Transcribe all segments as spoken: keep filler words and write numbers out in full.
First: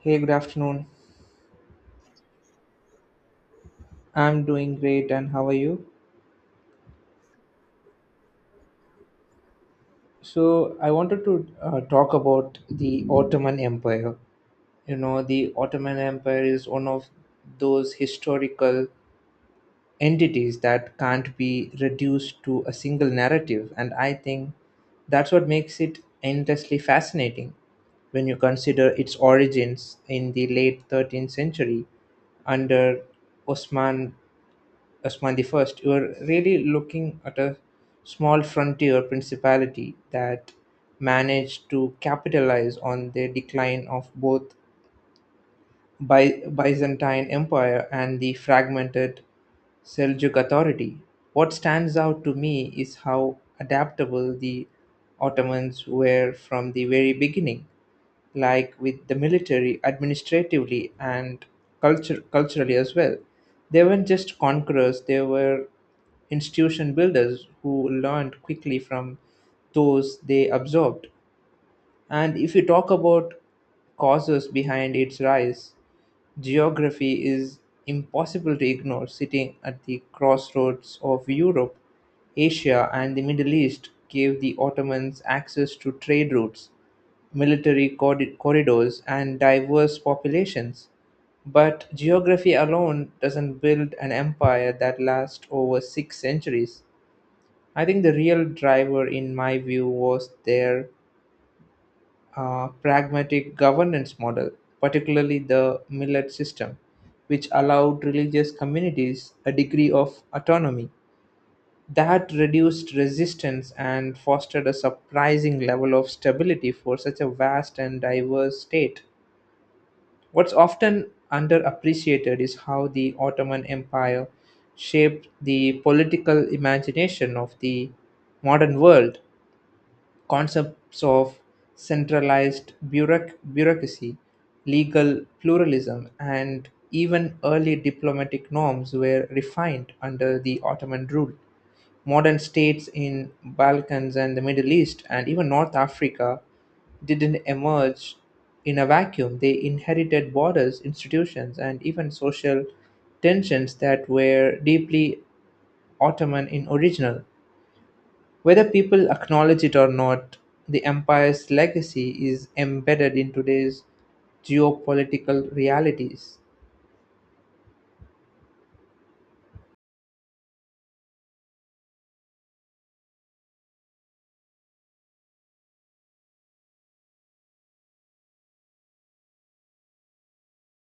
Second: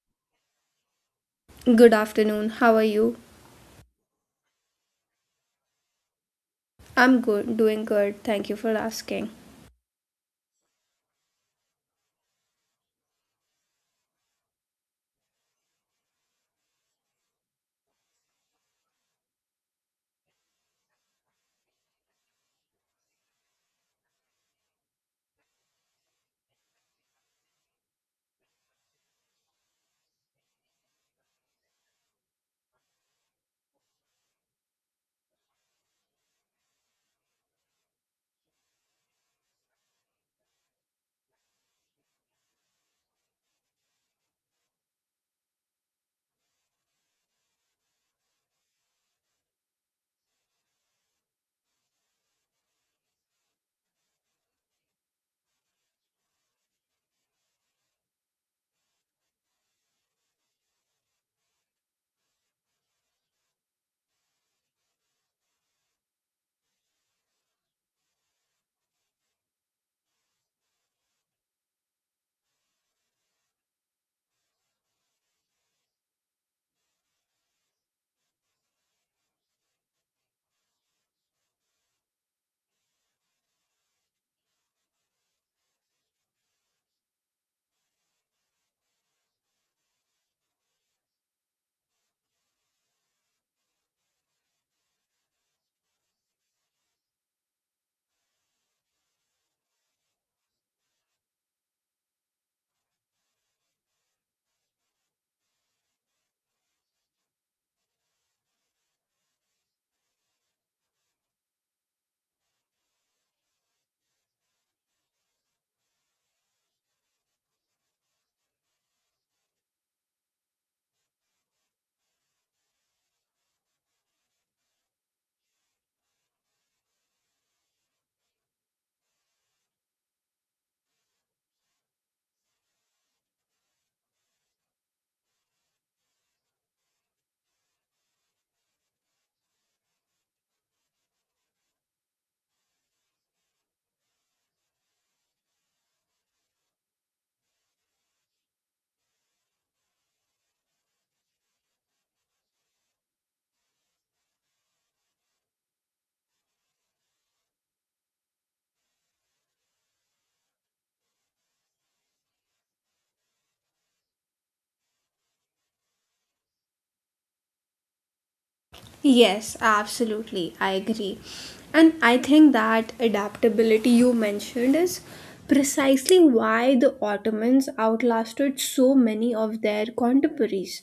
Hey, good afternoon. Good afternoon. How are you? I'm doing great, and how are you? I'm good, doing good. Thank you for asking. So, I wanted to uh, talk about the Ottoman Empire. You know, the Ottoman Empire is one of those historical entities that can't be reduced to a single narrative, and I think that's what makes it endlessly fascinating when you consider its origins in the late thirteenth century under Osman Osman first, you are really looking at a small frontier principality that managed to capitalize on the decline of both By- Byzantine Empire and the fragmented Seljuk authority. What stands out to me is how adaptable the Ottomans were from the very beginning, like with the military, administratively, and culture, culturally as well. They weren't just conquerors, they were institution builders who learned quickly from those they absorbed. And if you talk about causes behind its rise, geography is impossible to ignore. Sitting at the crossroads of Europe, Asia, and the Middle East gave the Ottomans access to trade routes, military corri- corridors, and diverse populations. But geography alone doesn't build an empire that lasts over six centuries. I think the real driver, in my view, was their uh, pragmatic governance model, particularly the millet system, which allowed religious communities a degree of autonomy. That reduced resistance and fostered a surprising level of stability for such a vast and diverse state. What's often underappreciated is how the Ottoman Empire shaped the political imagination of the modern world. Concepts of centralized bureauc- bureaucracy, legal pluralism, and even early diplomatic norms were refined under the Ottoman rule. Modern states in Balkans and the Middle East and even North Africa didn't emerge in a vacuum. They inherited borders, institutions, and even social tensions that were deeply Ottoman in original. Whether people acknowledge it or not, the empire's legacy is embedded in today's geopolitical realities. Yes, absolutely. I agree. And I think that adaptability you mentioned is precisely why the Ottomans outlasted so many of their contemporaries.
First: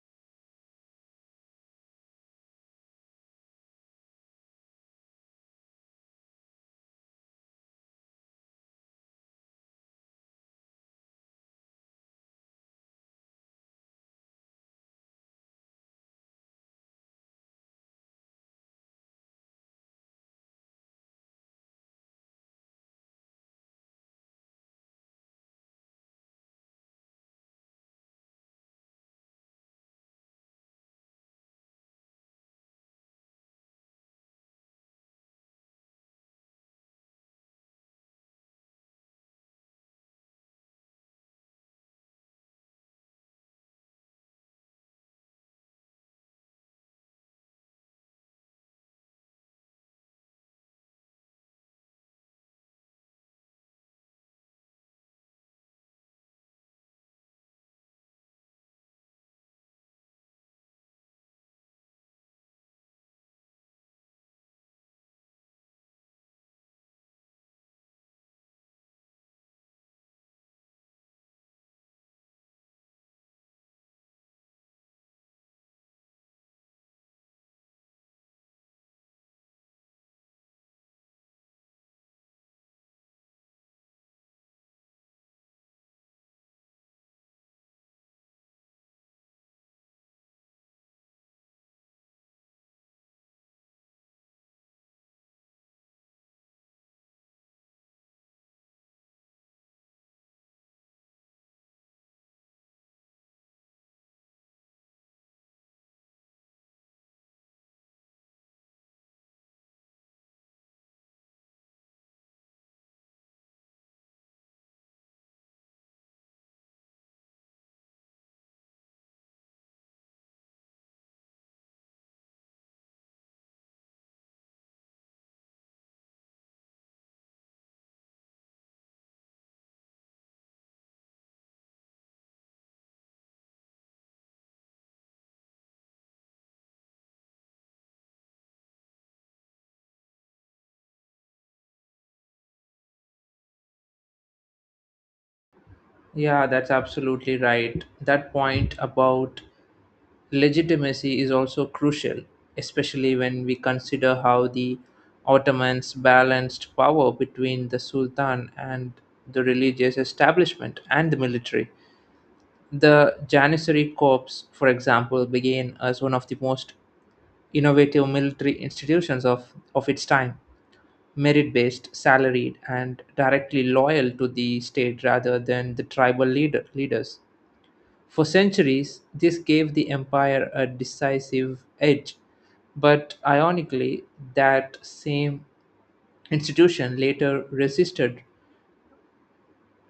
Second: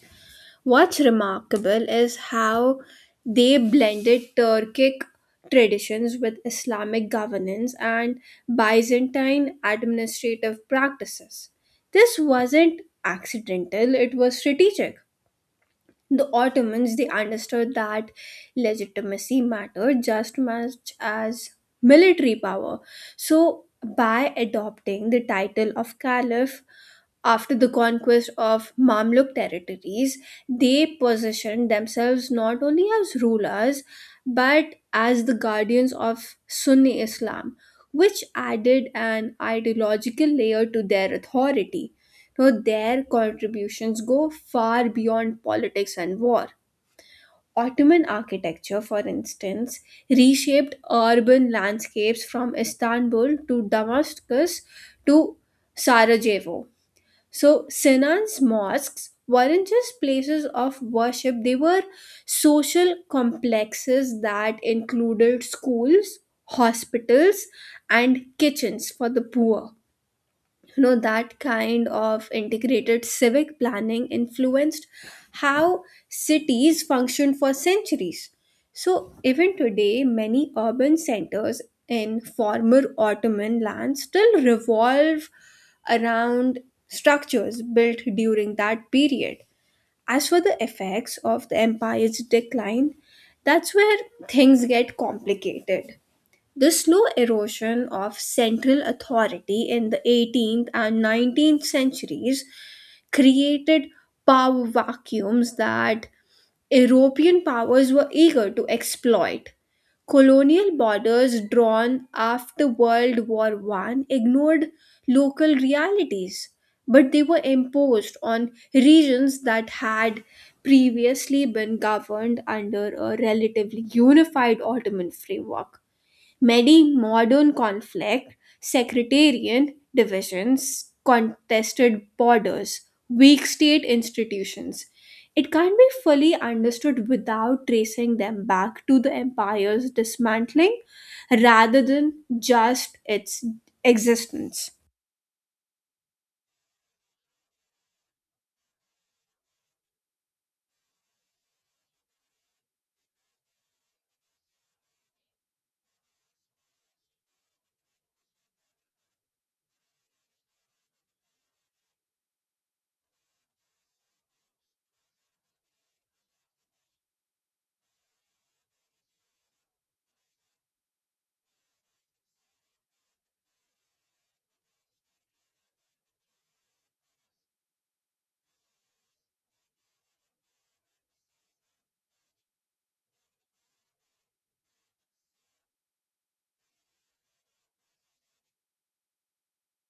What's remarkable is how they blended Turkic traditions with Islamic governance and Byzantine administrative practices. This wasn't accidental, it was strategic. The Ottomans, they understood that legitimacy mattered just much as military power. So by adopting the title of caliph after the conquest of Mamluk territories, they positioned themselves not only as rulers but as the guardians of Sunni Islam, which added an ideological layer to their authority. So their contributions go far beyond politics and war. Ottoman architecture, for instance, reshaped urban landscapes from Istanbul to Damascus to Sarajevo. So Sinan's mosques weren't just places of worship, they were social complexes that included schools, hospitals, and kitchens for the poor. You know that kind of integrated civic planning influenced how cities functioned for centuries, so even today many urban centers in former Ottoman lands still revolve around structures built during that period. As for the effects of the empire's decline, that's where things get complicated. The slow erosion of central authority in the eighteenth and nineteenth centuries created power vacuums that European powers were eager to exploit. Colonial borders drawn after World War One ignored local realities, but they were imposed on regions that had previously been governed under a relatively unified Ottoman framework. Many modern conflict, sectarian divisions, contested borders, weak state institutions. It can't be fully understood without tracing them back to the empire's dismantling rather than just its existence. Yeah, that's absolutely right. That point about legitimacy is also crucial, especially when we consider how the Ottomans balanced power between the Sultan and the religious establishment and the military. The Janissary Corps, for example, began as one of the most innovative military institutions of, of its time: merit-based, salaried, and directly loyal to the state rather than the tribal leader, leaders. For centuries, this gave the empire a decisive edge, but ironically, that same institution later resisted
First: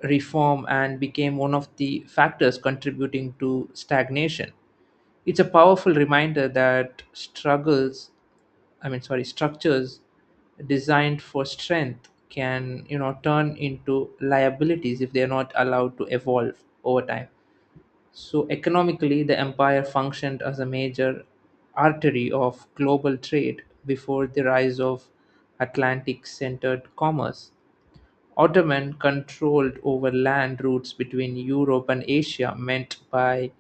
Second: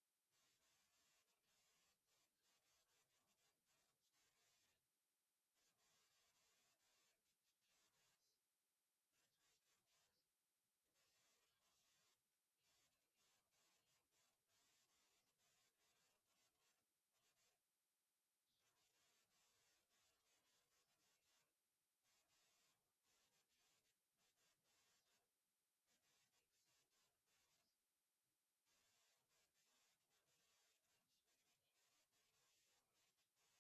reform and became one of the factors contributing to stagnation. It's a powerful reminder that struggles I mean, sorry, structures designed for strength can, you know, turn into liabilities if they're not allowed to evolve over time. So, economically, the empire functioned as a major artery of global trade before the rise of Atlantic centered commerce. Ottoman control over land routes between Europe and Asia meant by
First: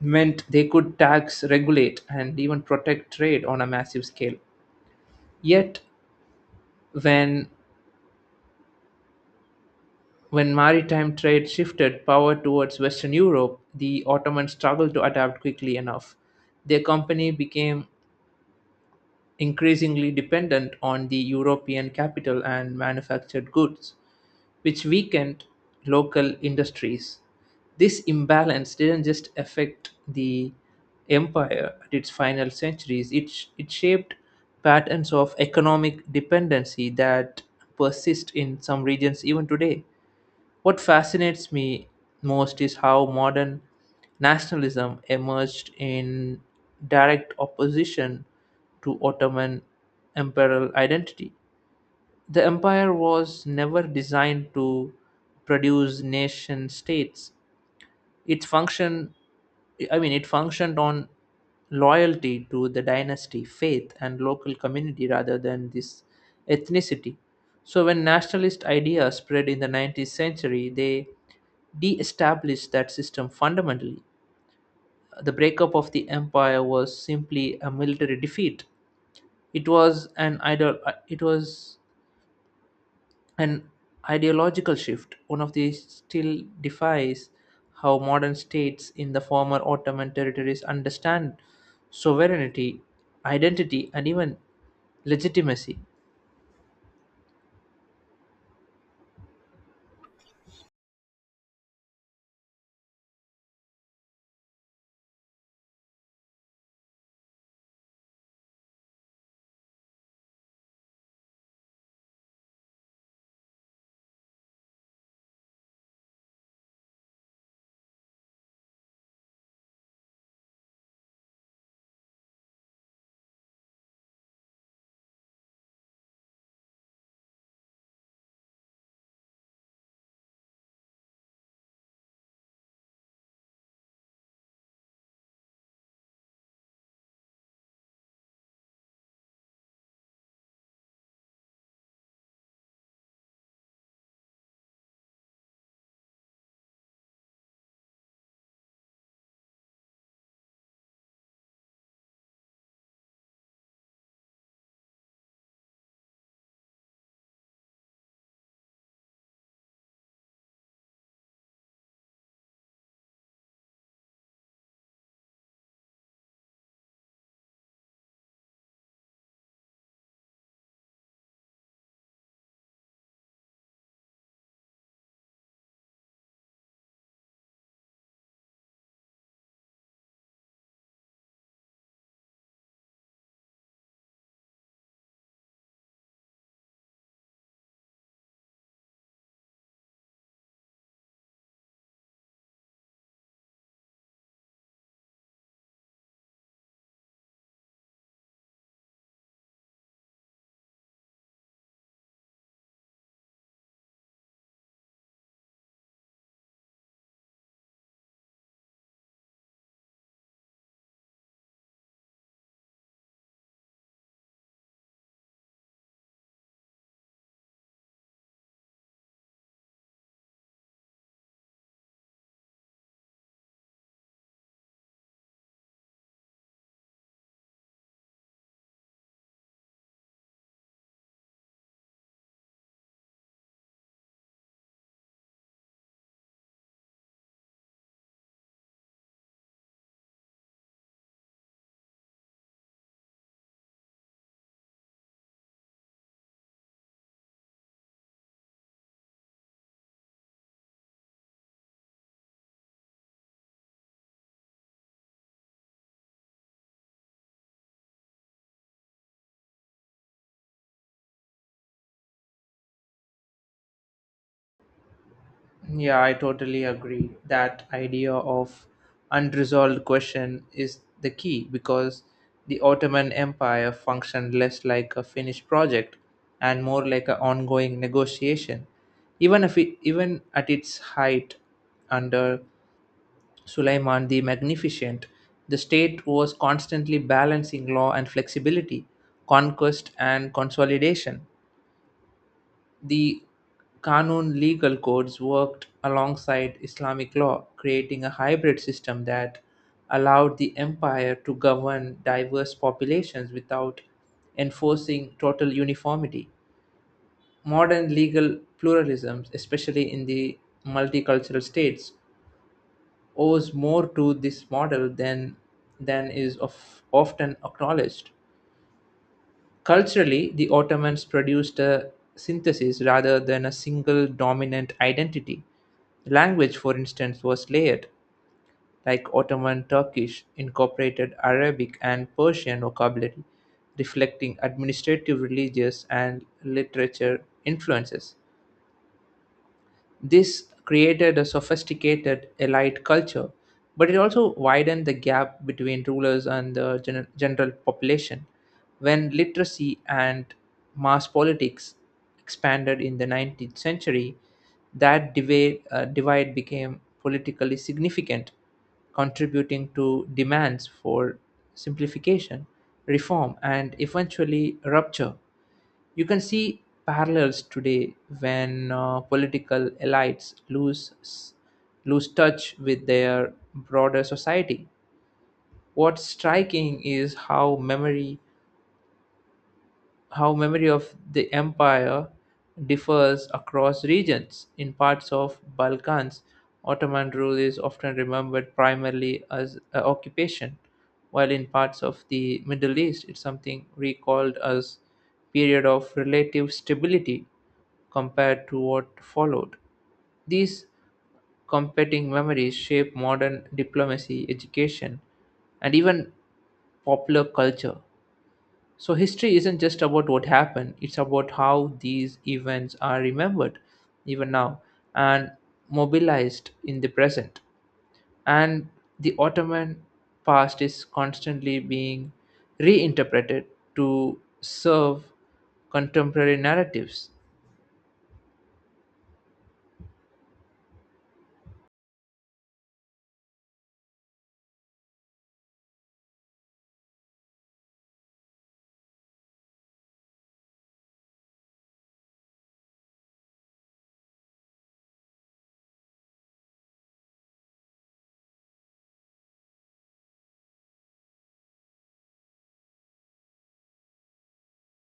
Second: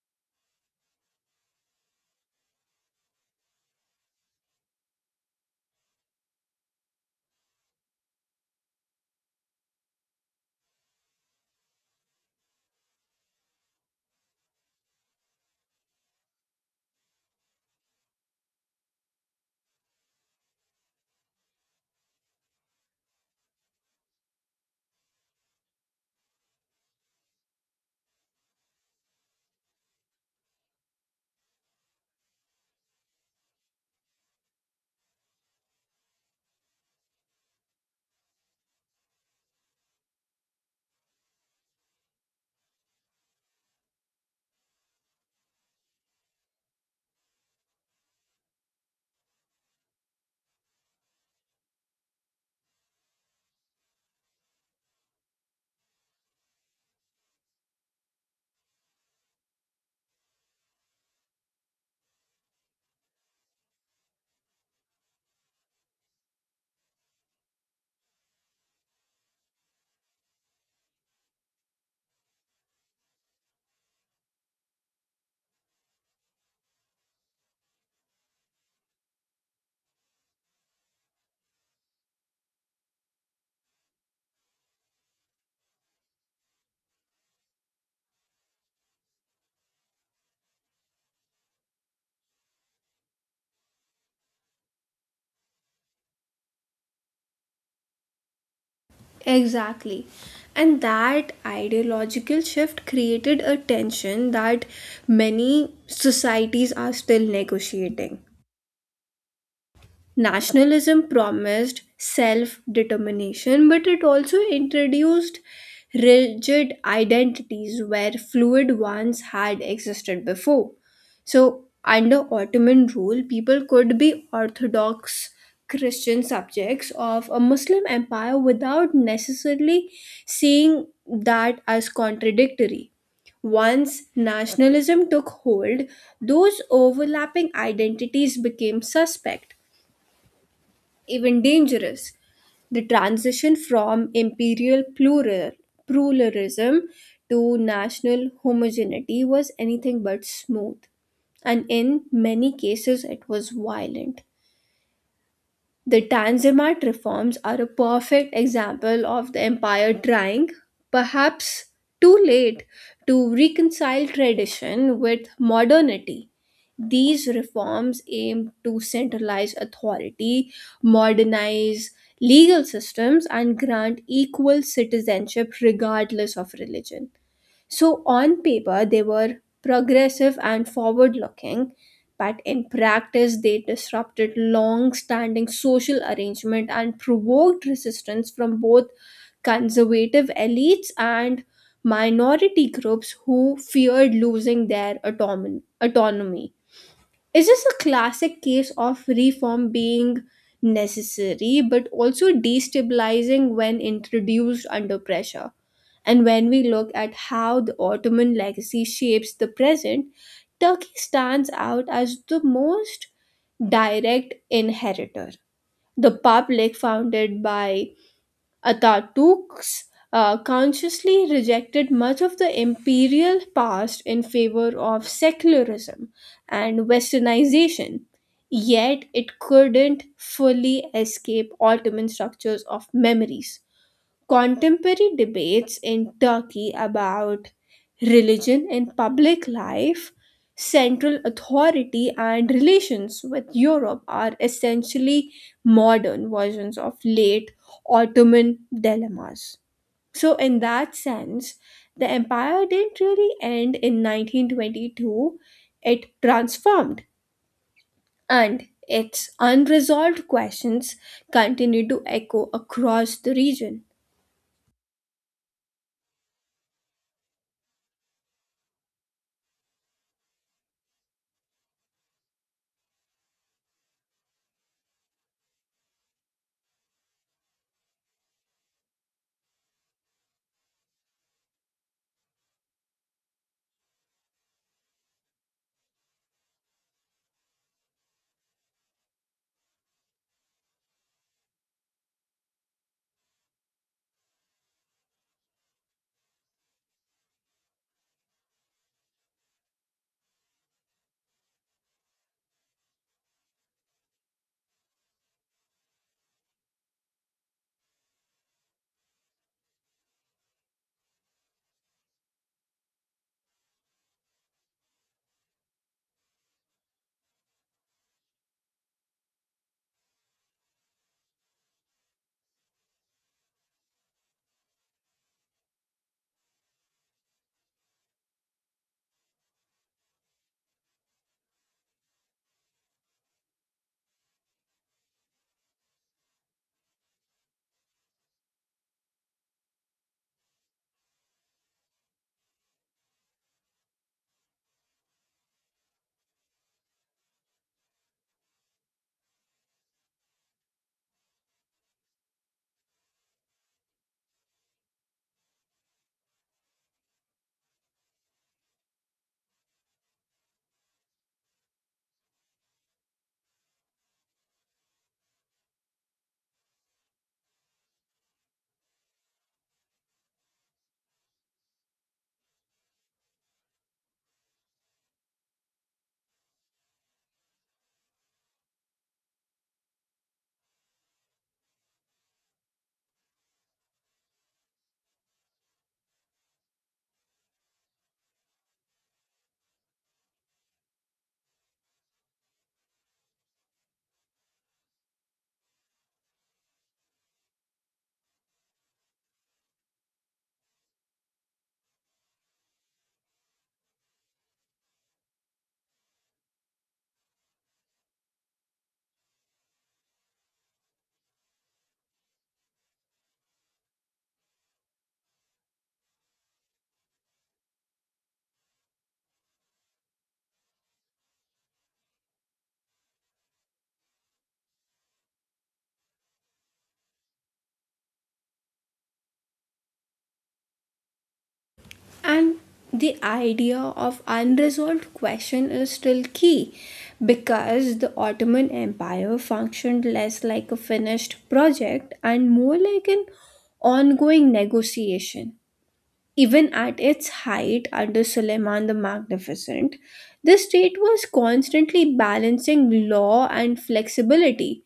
meant they could tax, regulate, and even protect trade on a massive scale. Yet When when maritime trade shifted power towards Western Europe, the Ottomans struggled to adapt quickly enough. Their company became increasingly dependent on the European capital and manufactured goods, which weakened local industries. This imbalance didn't just affect the empire at its final centuries, it, sh- it shaped patterns of economic dependency that persist in some regions even today. What fascinates me most is how modern nationalism emerged in direct opposition to Ottoman imperial identity. The empire was never designed to produce nation states. Its function, I mean, It functioned on loyalty to the dynasty, faith, and local community rather than this ethnicity. So, when nationalist ideas spread in the nineteenth century, they de established that system fundamentally. The breakup of the empire was simply a military defeat. It was an idol. Uh, It was an ideological shift. One of these still defies how modern states in the former Ottoman territories understand sovereignty, identity, and even legitimacy. Exactly. And that ideological shift created a tension that many societies are still negotiating. Nationalism promised self determination, but it also introduced rigid identities where fluid ones had existed before. So, under Ottoman rule, people could be Orthodox Christian subjects of a Muslim empire without necessarily seeing that as contradictory. Once nationalism took hold, those overlapping identities became suspect, even dangerous. The transition from imperial plural, pluralism to national homogeneity was anything but smooth, and in many cases, it was violent. The Tanzimat reforms are a perfect example of the empire trying, perhaps too late, to reconcile tradition with modernity. These reforms aim to centralize authority, modernize legal systems, and grant equal citizenship regardless of religion. So, on paper, they were progressive and forward looking, but in practice, they disrupted long standing social arrangement and provoked resistance from both conservative elites and minority groups who feared losing their autonom- autonomy. Is this a classic case of reform being necessary but also destabilizing when introduced under pressure? And when we look at how the Ottoman legacy shapes the present, Turkey stands out as the most direct inheritor. The public, founded by Ataturk's, uh, consciously rejected much of the imperial past in favor of secularism and westernization. Yet it couldn't fully escape Ottoman structures of memories. Contemporary debates in Turkey about religion and public life, central authority, and relations with Europe are essentially modern versions of late Ottoman dilemmas. So, in that sense, the empire didn't really end in nineteen twenty-two, it transformed, and its unresolved questions continue to echo across the region. Yeah, I totally agree. That idea of unresolved question is the key because the Ottoman Empire functioned less like a finished project and more like an ongoing negotiation. Even if it, even at its height under Suleiman the Magnificent, the state was constantly balancing law and flexibility, conquest and consolidation. The Kanun legal codes worked alongside Islamic law, creating a hybrid system that allowed the empire to govern diverse populations without enforcing total uniformity. Modern legal pluralisms, especially in the multicultural states, owes more to this model than, than is of, often acknowledged. Culturally, the Ottomans produced a synthesis rather than a single dominant identity. Language, for instance, was layered, like Ottoman Turkish incorporated Arabic and Persian vocabulary, reflecting administrative, religious, and literature influences. This created a sophisticated elite culture, but it also widened the gap between rulers and the gen- general population. When literacy and mass politics expanded in the nineteenth century, that divide, uh, divide became politically significant, contributing to demands for simplification, reform, and eventually rupture. You can see parallels today when uh, political elites lose lose touch with their broader society. What's striking is how memory how memory of the empire differs across regions. In parts of Balkans, Ottoman rule is often remembered primarily as a occupation, while in parts of the Middle East, it's something recalled as period of relative stability compared to what followed. These competing memories shape modern diplomacy, education, and even popular culture. So, history isn't just about what happened, it's about how these events are remembered, even now, and mobilized in the present. And the Ottoman past is constantly being reinterpreted to serve contemporary narratives. And the idea of unresolved question is still key because the Ottoman Empire functioned less like a finished project and more like an ongoing negotiation. Even at its height under Suleiman the Magnificent, the state was constantly balancing law and flexibility,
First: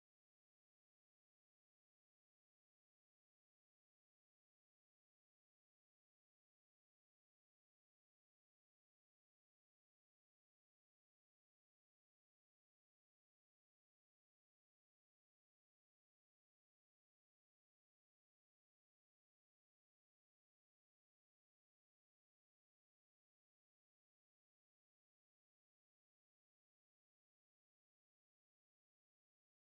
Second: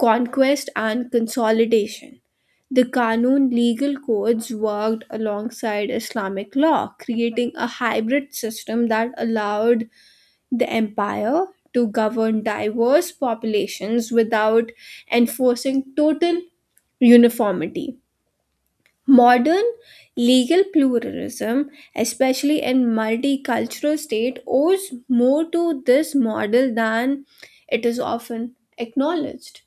conquest and consolidation. The Qanun legal codes worked alongside Islamic law, creating a hybrid system that allowed the empire to govern diverse populations without enforcing total uniformity. Modern legal pluralism, especially in multicultural state, owes more to this model than it is often acknowledged.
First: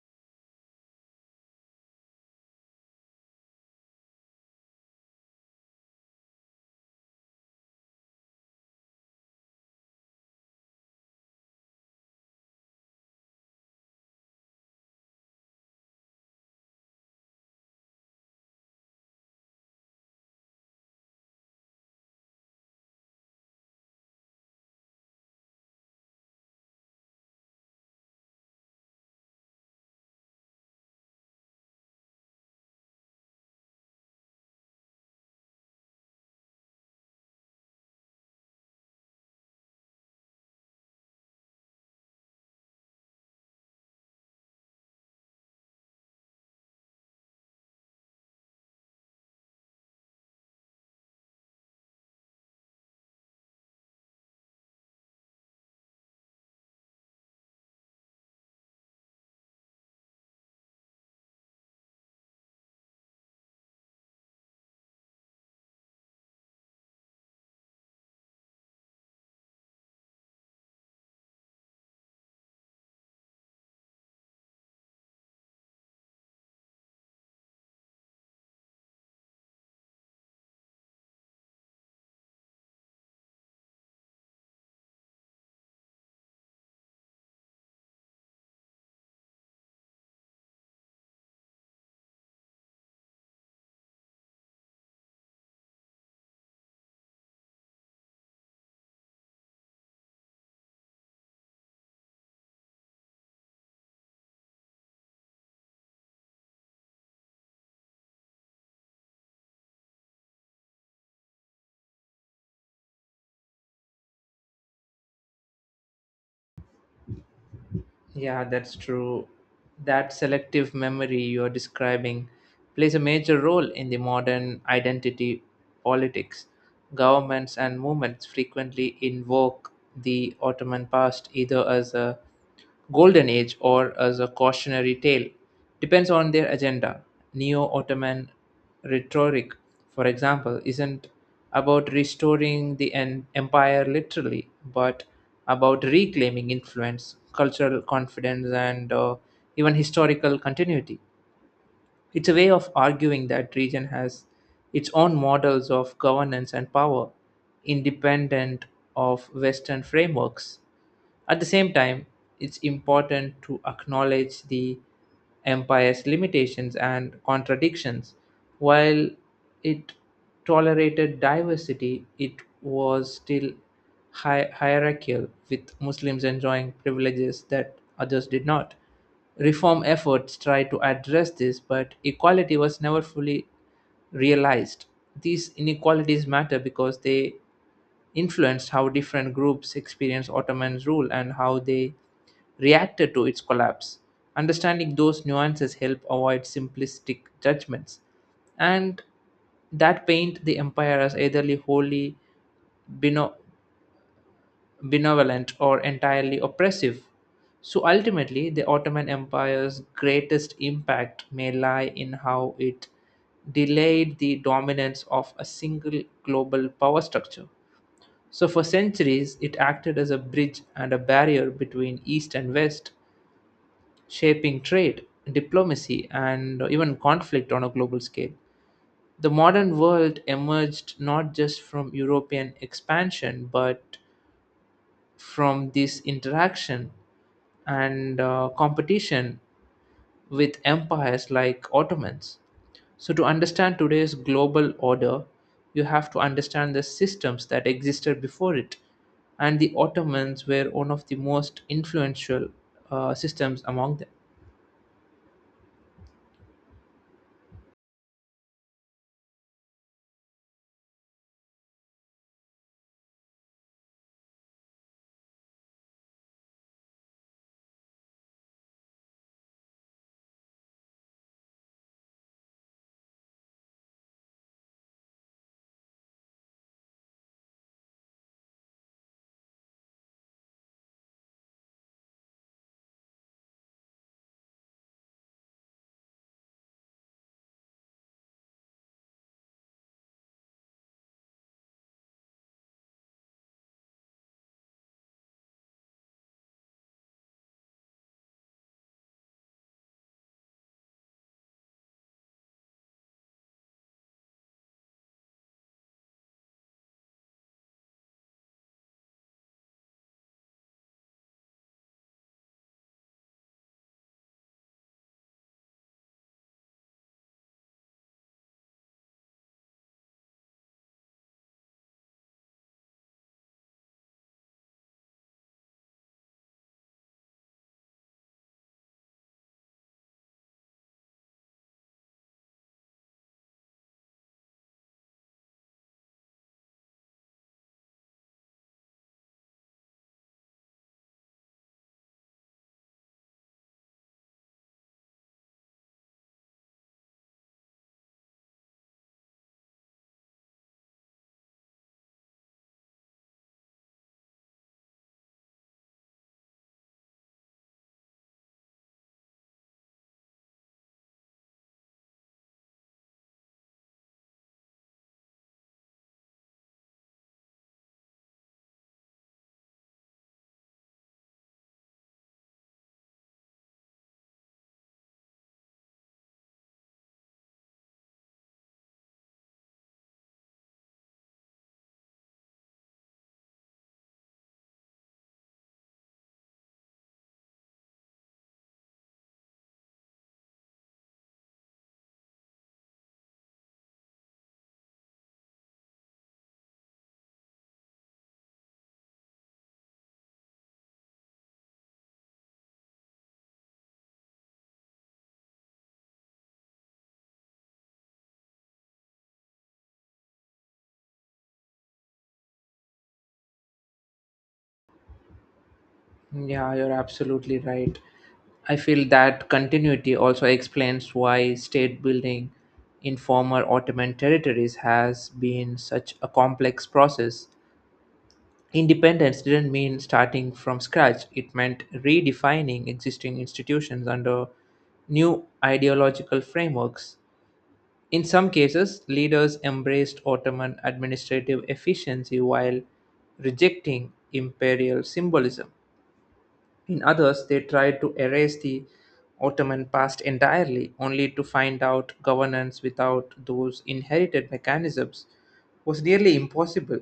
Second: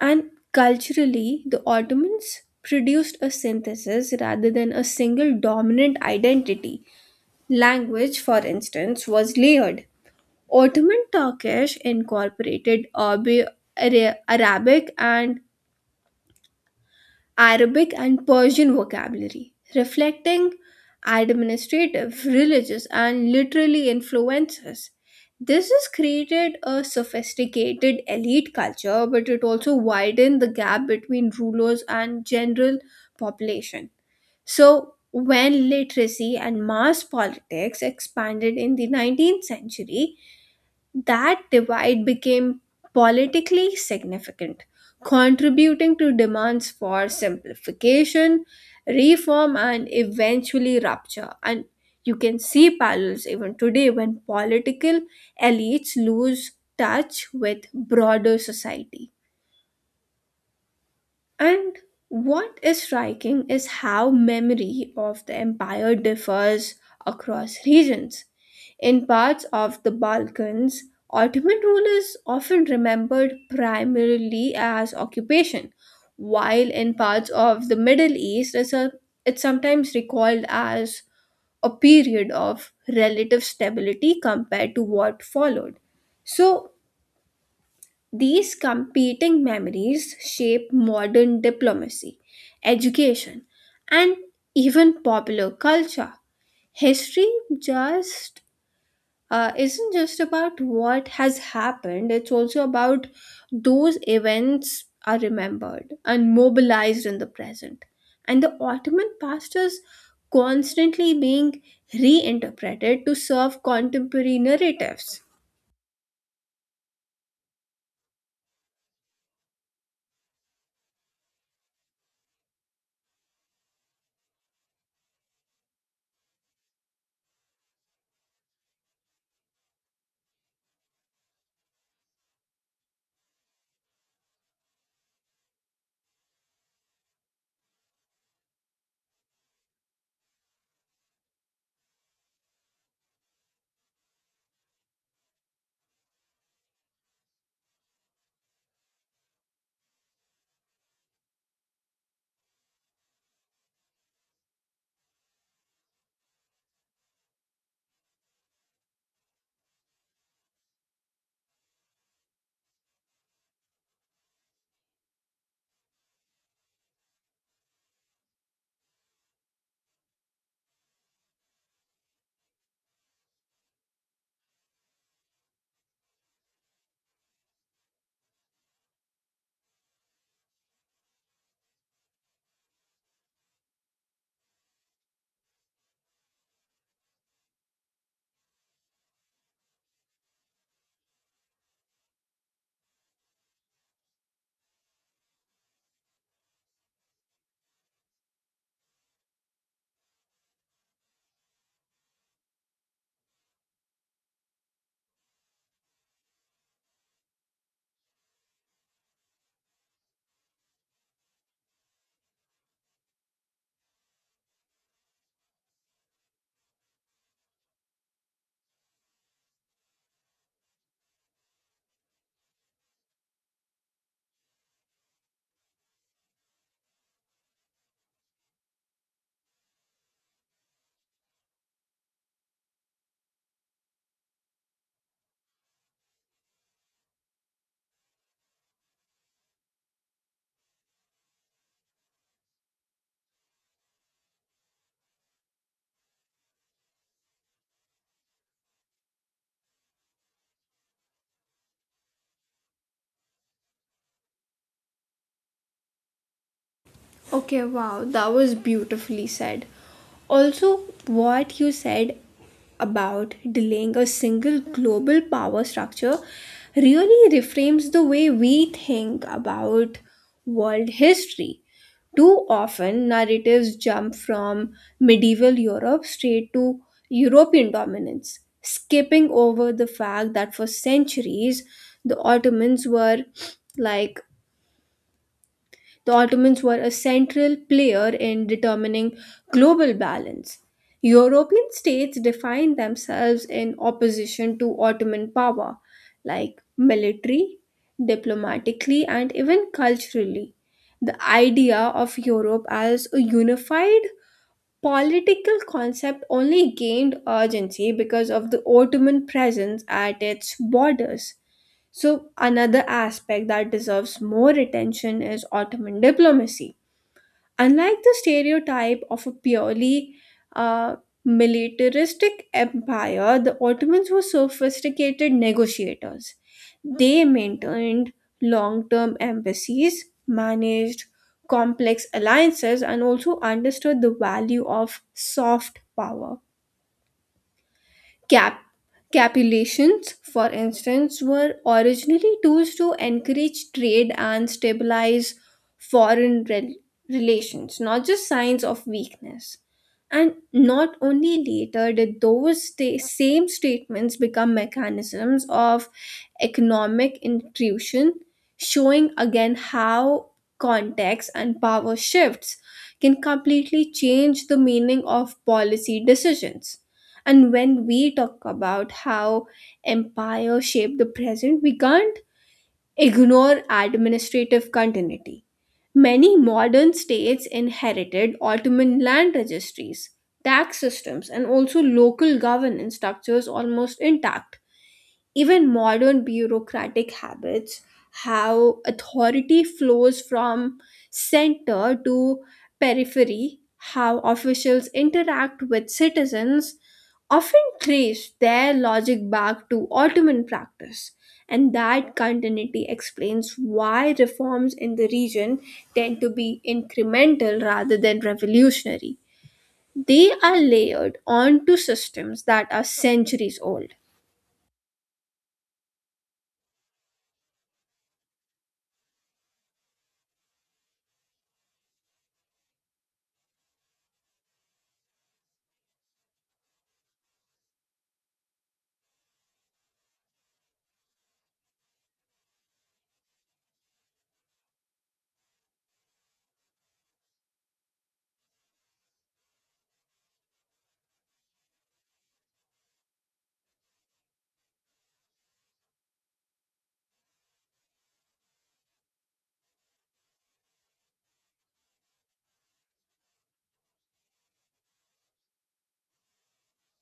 And culturally, the Ottomans produced a synthesis rather than a single dominant identity. Language, for instance, was layered. Ottoman Turkish incorporated Arab- Ara- Arabic and Arabic and Persian vocabulary, reflecting administrative, religious, and literary influences. This has created a sophisticated elite culture, but it also widened the gap between rulers and general population. So, when literacy and mass politics expanded in the nineteenth century, that divide became politically significant, contributing to demands for simplification, reform, and eventually rupture. And you can see parallels even today when political elites lose touch with broader society. And what is striking is how memory of the empire differs across regions. In parts of the Balkans, Ottoman rule is often remembered primarily as occupation, while in parts of the Middle East, it's, a, it's sometimes recalled as a period of relative stability compared to what followed. So, these competing memories shape modern diplomacy, education, and even popular culture. History just uh, isn't just about what has happened, it's also about those events are remembered and mobilized in the present. And the Ottoman past is constantly being reinterpreted to serve contemporary narratives. Yeah, that's true. That selective memory you're describing plays a major role in the modern identity politics. Governments and movements frequently invoke the Ottoman past either as a golden age or as a cautionary tale, depends on their agenda. Neo Ottoman rhetoric, for example, isn't about restoring the en- empire literally, but about reclaiming influence, cultural confidence, and uh, even historical continuity. It's a way of arguing that region has its own models of governance and power, independent of Western frameworks. At the same time, it's important to acknowledge the empire's limitations and contradictions. While it tolerated diversity, it was still hi- hierarchical, with Muslims enjoying privileges that others did not. Reform efforts tried to address this, but equality was never fully realized. These inequalities matter because they influenced how different groups experienced Ottoman rule and how they reacted to its collapse. Understanding those nuances help avoid simplistic judgments and that paint the empire as eitherly wholly bino- benevolent or entirely oppressive. So ultimately, the Ottoman Empire's greatest impact may lie in how it delayed the dominance of a single global power structure. So, for centuries, it acted as a bridge and a barrier between East and West, shaping trade, diplomacy, and even conflict on a global scale. The modern world emerged not just from European expansion but from this interaction and uh, competition with empires like Ottomans. So, to understand today's global order, you have to understand the systems that existed before it. And the Ottomans were one of the most influential uh, systems among them. Okay, wow, that was beautifully said. Also, what you said about delaying a single global power structure really reframes the way we think about world history. Too often, narratives jump from medieval Europe straight to European dominance, skipping over the fact that for centuries the Ottomans were like the Ottomans were a central player in determining global balance. European states defined themselves in opposition to Ottoman power, like military, diplomatically, and even culturally. The idea of Europe as a unified political concept only gained urgency because of the Ottoman presence at its borders. So, another aspect that deserves more attention is Ottoman diplomacy. Unlike the stereotype of a purely uh, militaristic empire, the Ottomans were sophisticated negotiators. They maintained long term embassies, managed complex alliances, and also understood the value of soft power. Cap- Capitulations, for instance, were originally tools to encourage trade and stabilize foreign rel- relations, not just signs of weakness. And not only later did those sta- same statements become mechanisms of economic intrusion, showing again how context and power shifts can completely change the meaning of policy decisions. And when we talk about how empire shaped the present, we can't ignore administrative continuity. Many modern states inherited Ottoman land registries, tax systems, and also local governance structures almost intact. Even modern bureaucratic habits, how authority flows from center to periphery, how officials interact with citizens, often trace their logic back to Ottoman practice. And that continuity explains why reforms in the region tend to be incremental rather than revolutionary. They are layered onto systems that are centuries old. Yeah, you're absolutely right. I feel that continuity also explains why state building in former Ottoman territories has been such a complex process. Independence didn't mean starting from scratch, it meant redefining existing institutions under new ideological frameworks. In some cases, leaders embraced Ottoman administrative efficiency while rejecting imperial symbolism. In others, they tried to erase the Ottoman past entirely, only to find out governance without those inherited mechanisms was nearly impossible.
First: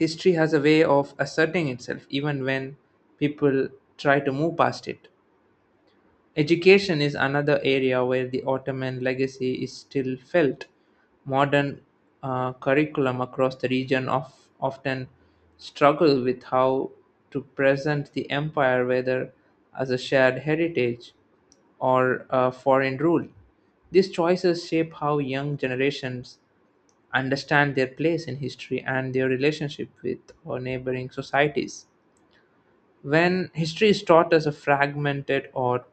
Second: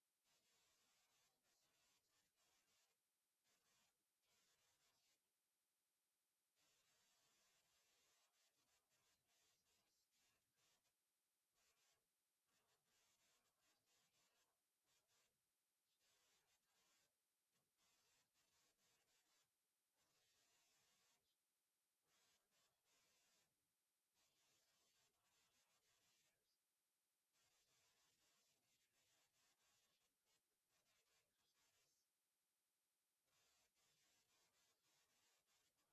History has a way of asserting itself even when people try to move past it. Education is another area where the Ottoman legacy is still felt. Modern uh, curriculum across the region of, often struggle with how to present the empire, whether as a shared heritage or a foreign rule. These choices shape how young generations understand their place in history and their relationship with our neighboring societies. When history is taught as a fragmented or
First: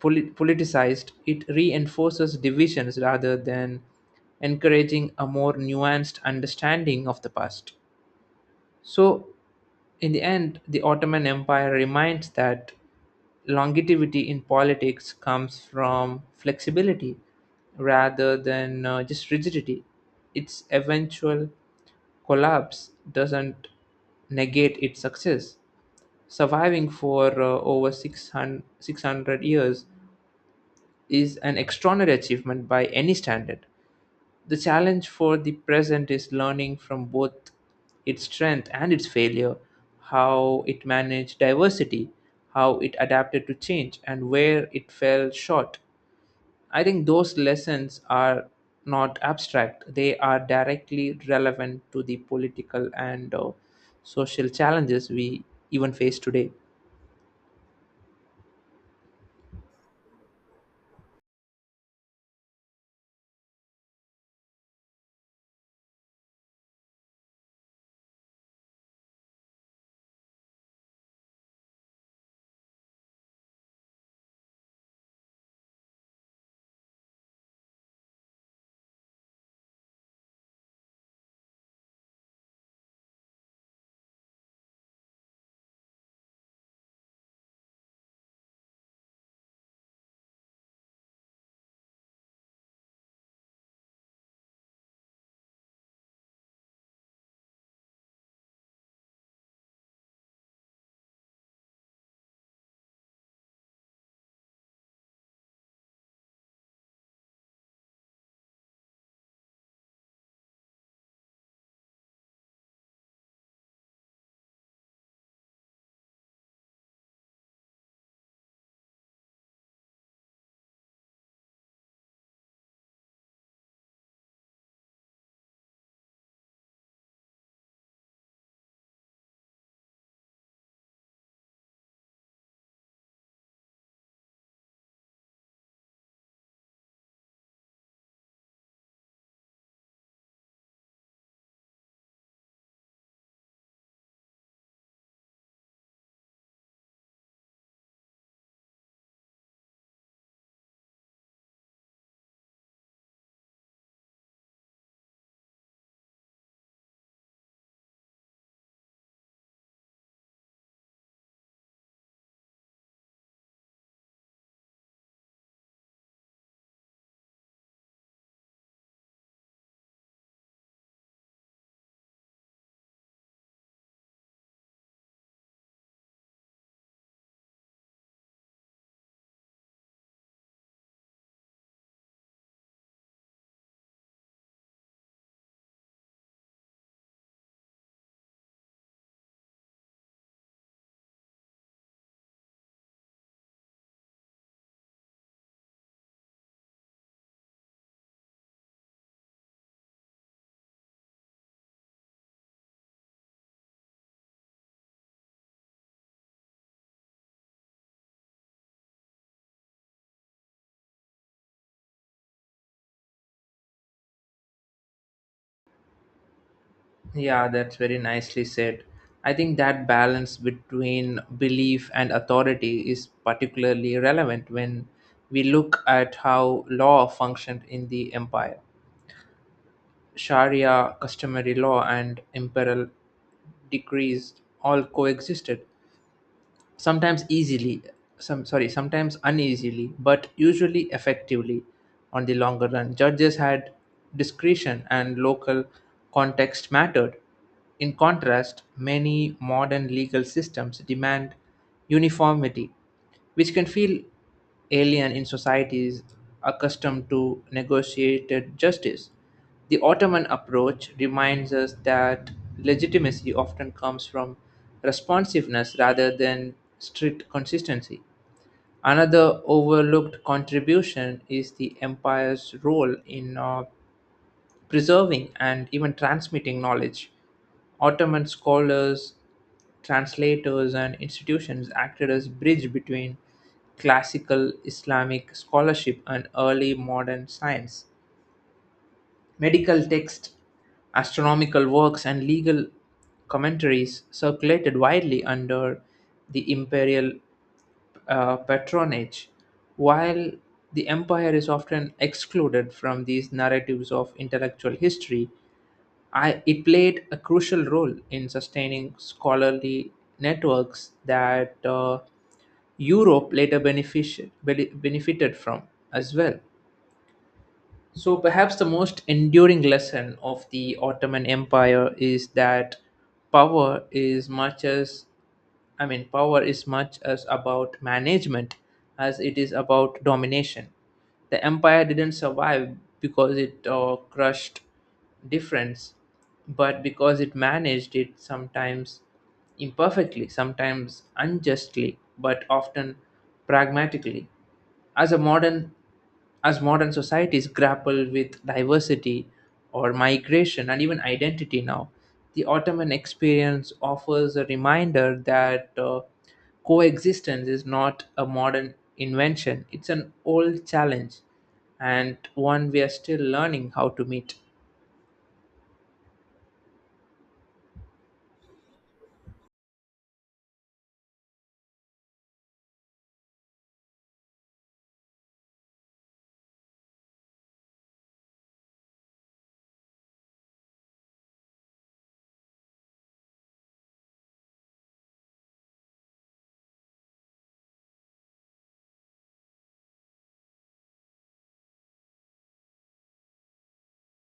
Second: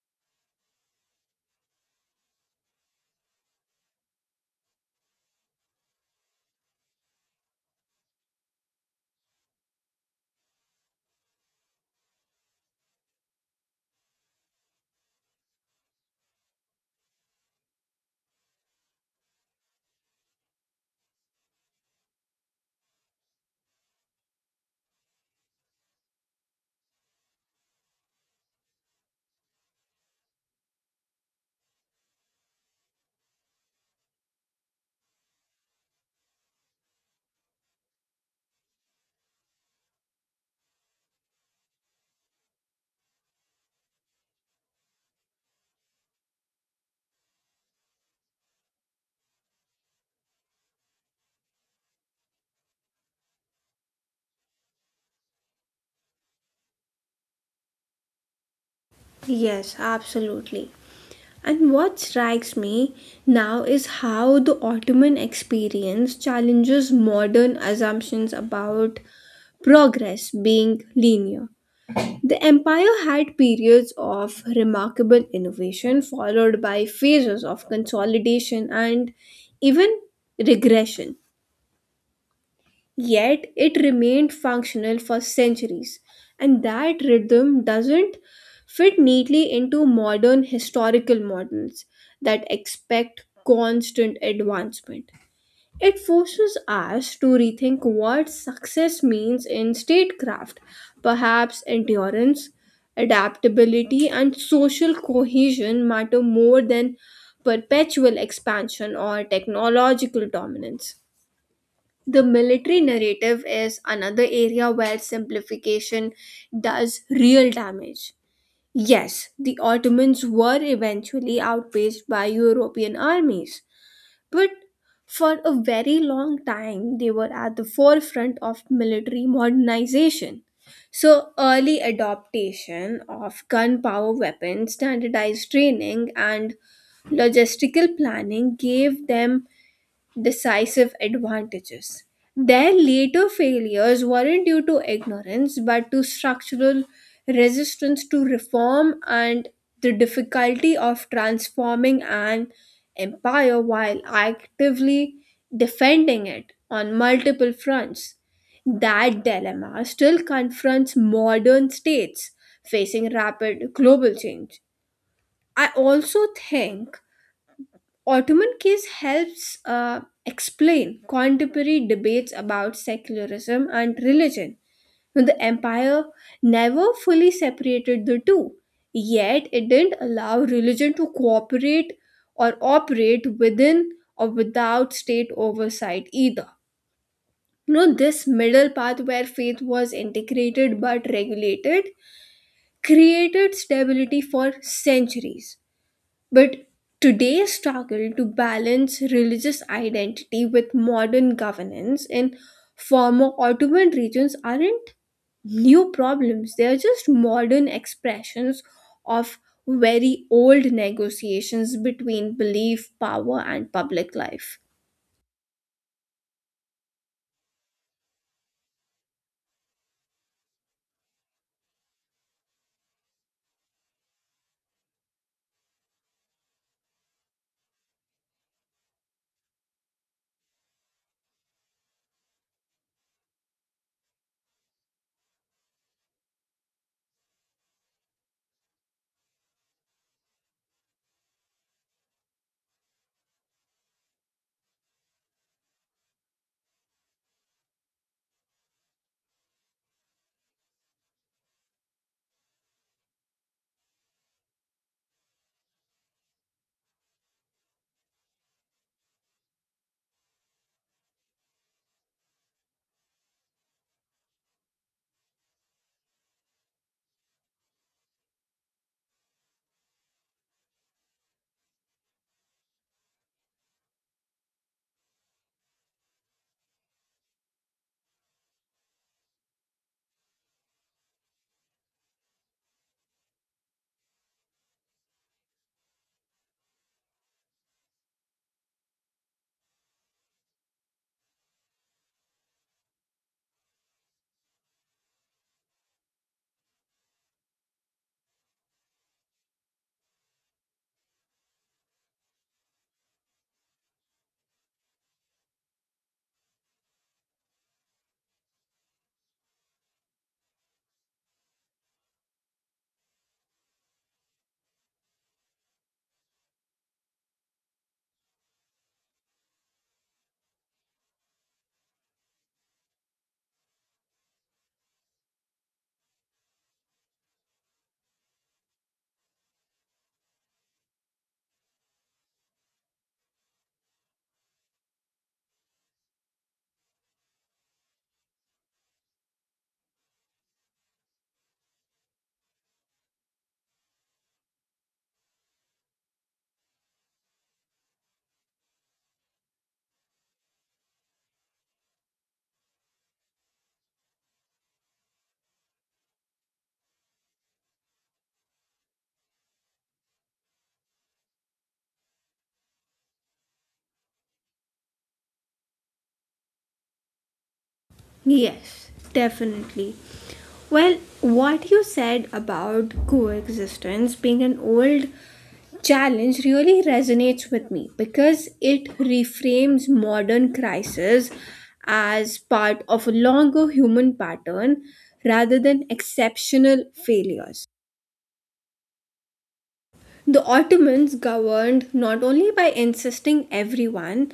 poli- politicized, it reinforces divisions rather than encouraging a more nuanced understanding of the past. So, in the end, the Ottoman Empire reminds that longevity in politics comes from flexibility rather than uh, just rigidity. Its eventual collapse doesn't negate its success. Surviving for uh, over six hundred six hundred years is an extraordinary achievement by any standard. The challenge for the present is learning from both its strength and its failure, how it managed diversity, how it adapted to change, and where it fell short. I think those lessons are not abstract, they are directly relevant to the political and uh, social challenges we even face today. Yes, absolutely. And what strikes me now is how the Ottoman experience challenges modern assumptions about progress being linear. The empire had periods of remarkable innovation, followed by phases of consolidation and even regression. Yet it remained functional for centuries, and that rhythm doesn't fit neatly into modern historical models that expect constant advancement. It forces us to rethink what success means in statecraft, perhaps endurance. Adaptability and social cohesion matter more than perpetual expansion or technological dominance. The military narrative is another area where simplification does real damage. Yes, the Ottomans were eventually outpaced by European armies, but for a very long time they were at the forefront of military modernization. So, early adoption of gunpowder weapons, standardized training, and logistical planning gave them decisive advantages. Their later failures weren't due to ignorance but to structural resistance to reform and the difficulty of transforming an empire while actively defending it on multiple fronts. That dilemma still confronts modern states facing rapid global change. I also think Ottoman case helps uh, explain contemporary debates about secularism and religion. Now, the empire never fully separated the two, yet it didn't allow religion to cooperate or operate within or without state oversight either. You know, this middle path where faith was integrated but regulated created stability for centuries. But today's struggle to balance religious identity with modern governance in former Ottoman regions aren't new problems, they are just modern expressions of very old negotiations between belief, power, and public life. Yeah, that's very nicely said. I think that balance between belief and authority is particularly relevant when we look at how law functioned in the empire. Sharia, customary law, and imperial decrees all coexisted, sometimes easily some sorry sometimes uneasily but usually effectively on the longer run. Judges had discretion and local context mattered. In contrast, many modern legal systems demand uniformity, which can feel alien in societies accustomed to negotiated justice. The Ottoman approach reminds us that legitimacy often comes from responsiveness rather than strict consistency. Another overlooked contribution is the empire's role in uh, preserving and even transmitting knowledge. Ottoman scholars, translators, and institutions acted as bridge between classical Islamic scholarship and early modern science. Medical texts, astronomical works and legal commentaries circulated widely under the imperial uh, patronage, while the empire is often excluded from these narratives of intellectual history, I, it played a crucial role in sustaining scholarly networks that uh, Europe later benefici- bene- benefited from as well. So, perhaps the most enduring lesson of the Ottoman Empire is that power is much as, I mean, power is much as about management as it is about domination. The empire didn't survive because it uh, crushed difference, but because it managed it sometimes imperfectly, sometimes unjustly, but often pragmatically. As a modern as modern societies grapple with diversity or migration and even identity now, the Ottoman experience offers a reminder that uh, coexistence is not a modern invention, it's an old challenge, and one we are still learning how to meet. Yes, definitely. Well, what you said about coexistence being an old challenge really resonates with me because it reframes modern crisis as part of a longer human pattern rather than exceptional failures. The Ottomans governed not only by insisting everyone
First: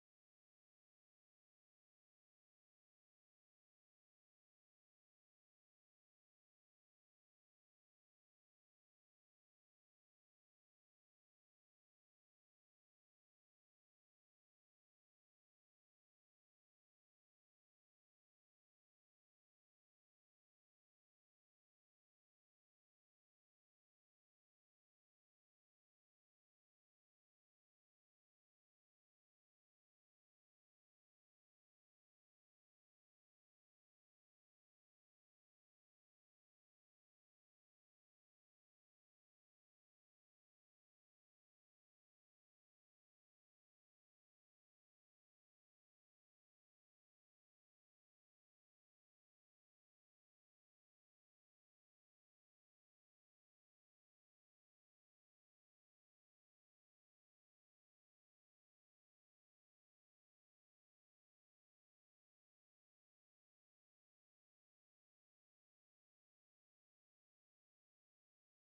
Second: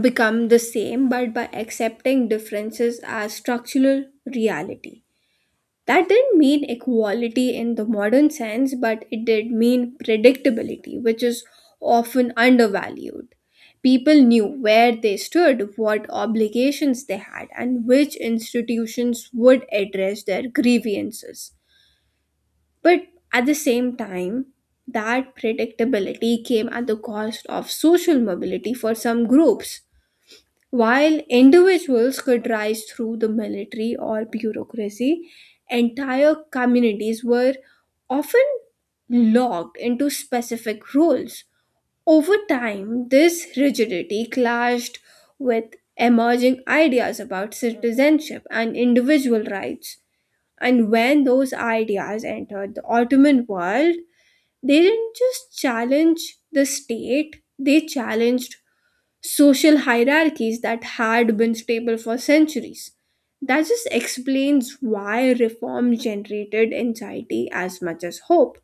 become the same but by accepting differences as structural reality. That didn't mean equality in the modern sense, but it did mean predictability, which is often undervalued. People knew where they stood, what obligations they had, and which institutions would address their grievances. But at the same time, that predictability came at the cost of social mobility for some groups. While individuals could rise through the military or bureaucracy, entire communities were often locked into specific roles. Over time, this rigidity clashed with emerging ideas about citizenship and individual rights. And when those ideas entered the Ottoman world, they didn't just challenge the state, they challenged social hierarchies that had been stable for centuries. That just explains why reform generated anxiety as much as hope.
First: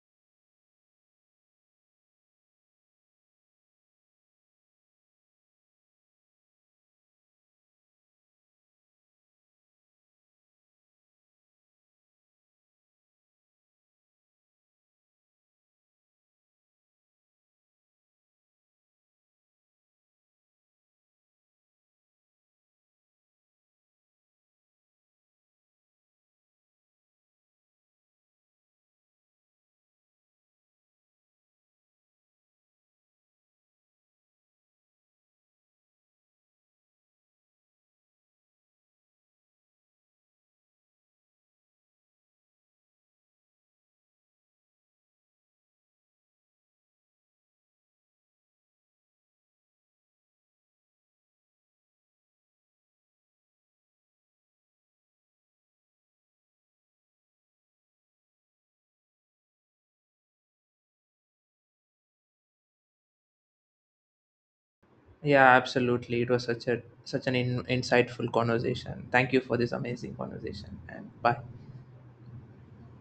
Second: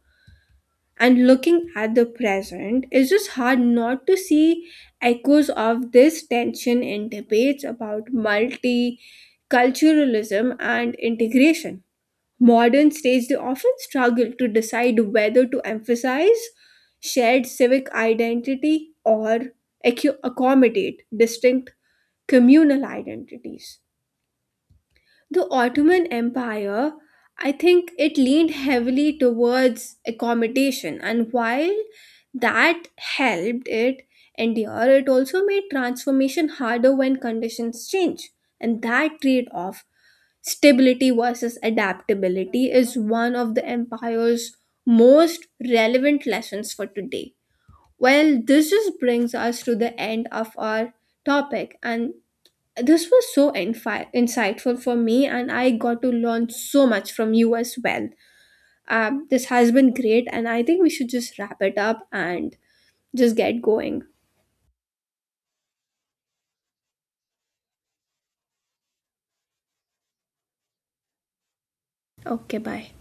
And looking at the present, it's just hard not to see echoes of this tension in debates about multiculturalism and integration. Modern stages often struggle to decide whether to emphasize shared civic identity or accu- accommodate distinct communal identities. The Ottoman Empire, I think it leaned heavily towards accommodation, and while that helped it endure, it also made transformation harder when conditions change. And that trade off, stability versus adaptability, is one of the empire's most relevant lessons for today. Well, this just brings us to the end of our topic, and this was so infi- insightful for me, and I got to learn so much from you as well. Um, this has been great, and I think we should just wrap it up and just get going. Yeah, absolutely. It was such a such an in, insightful conversation. Thank you for this amazing conversation, and bye. Okay, bye.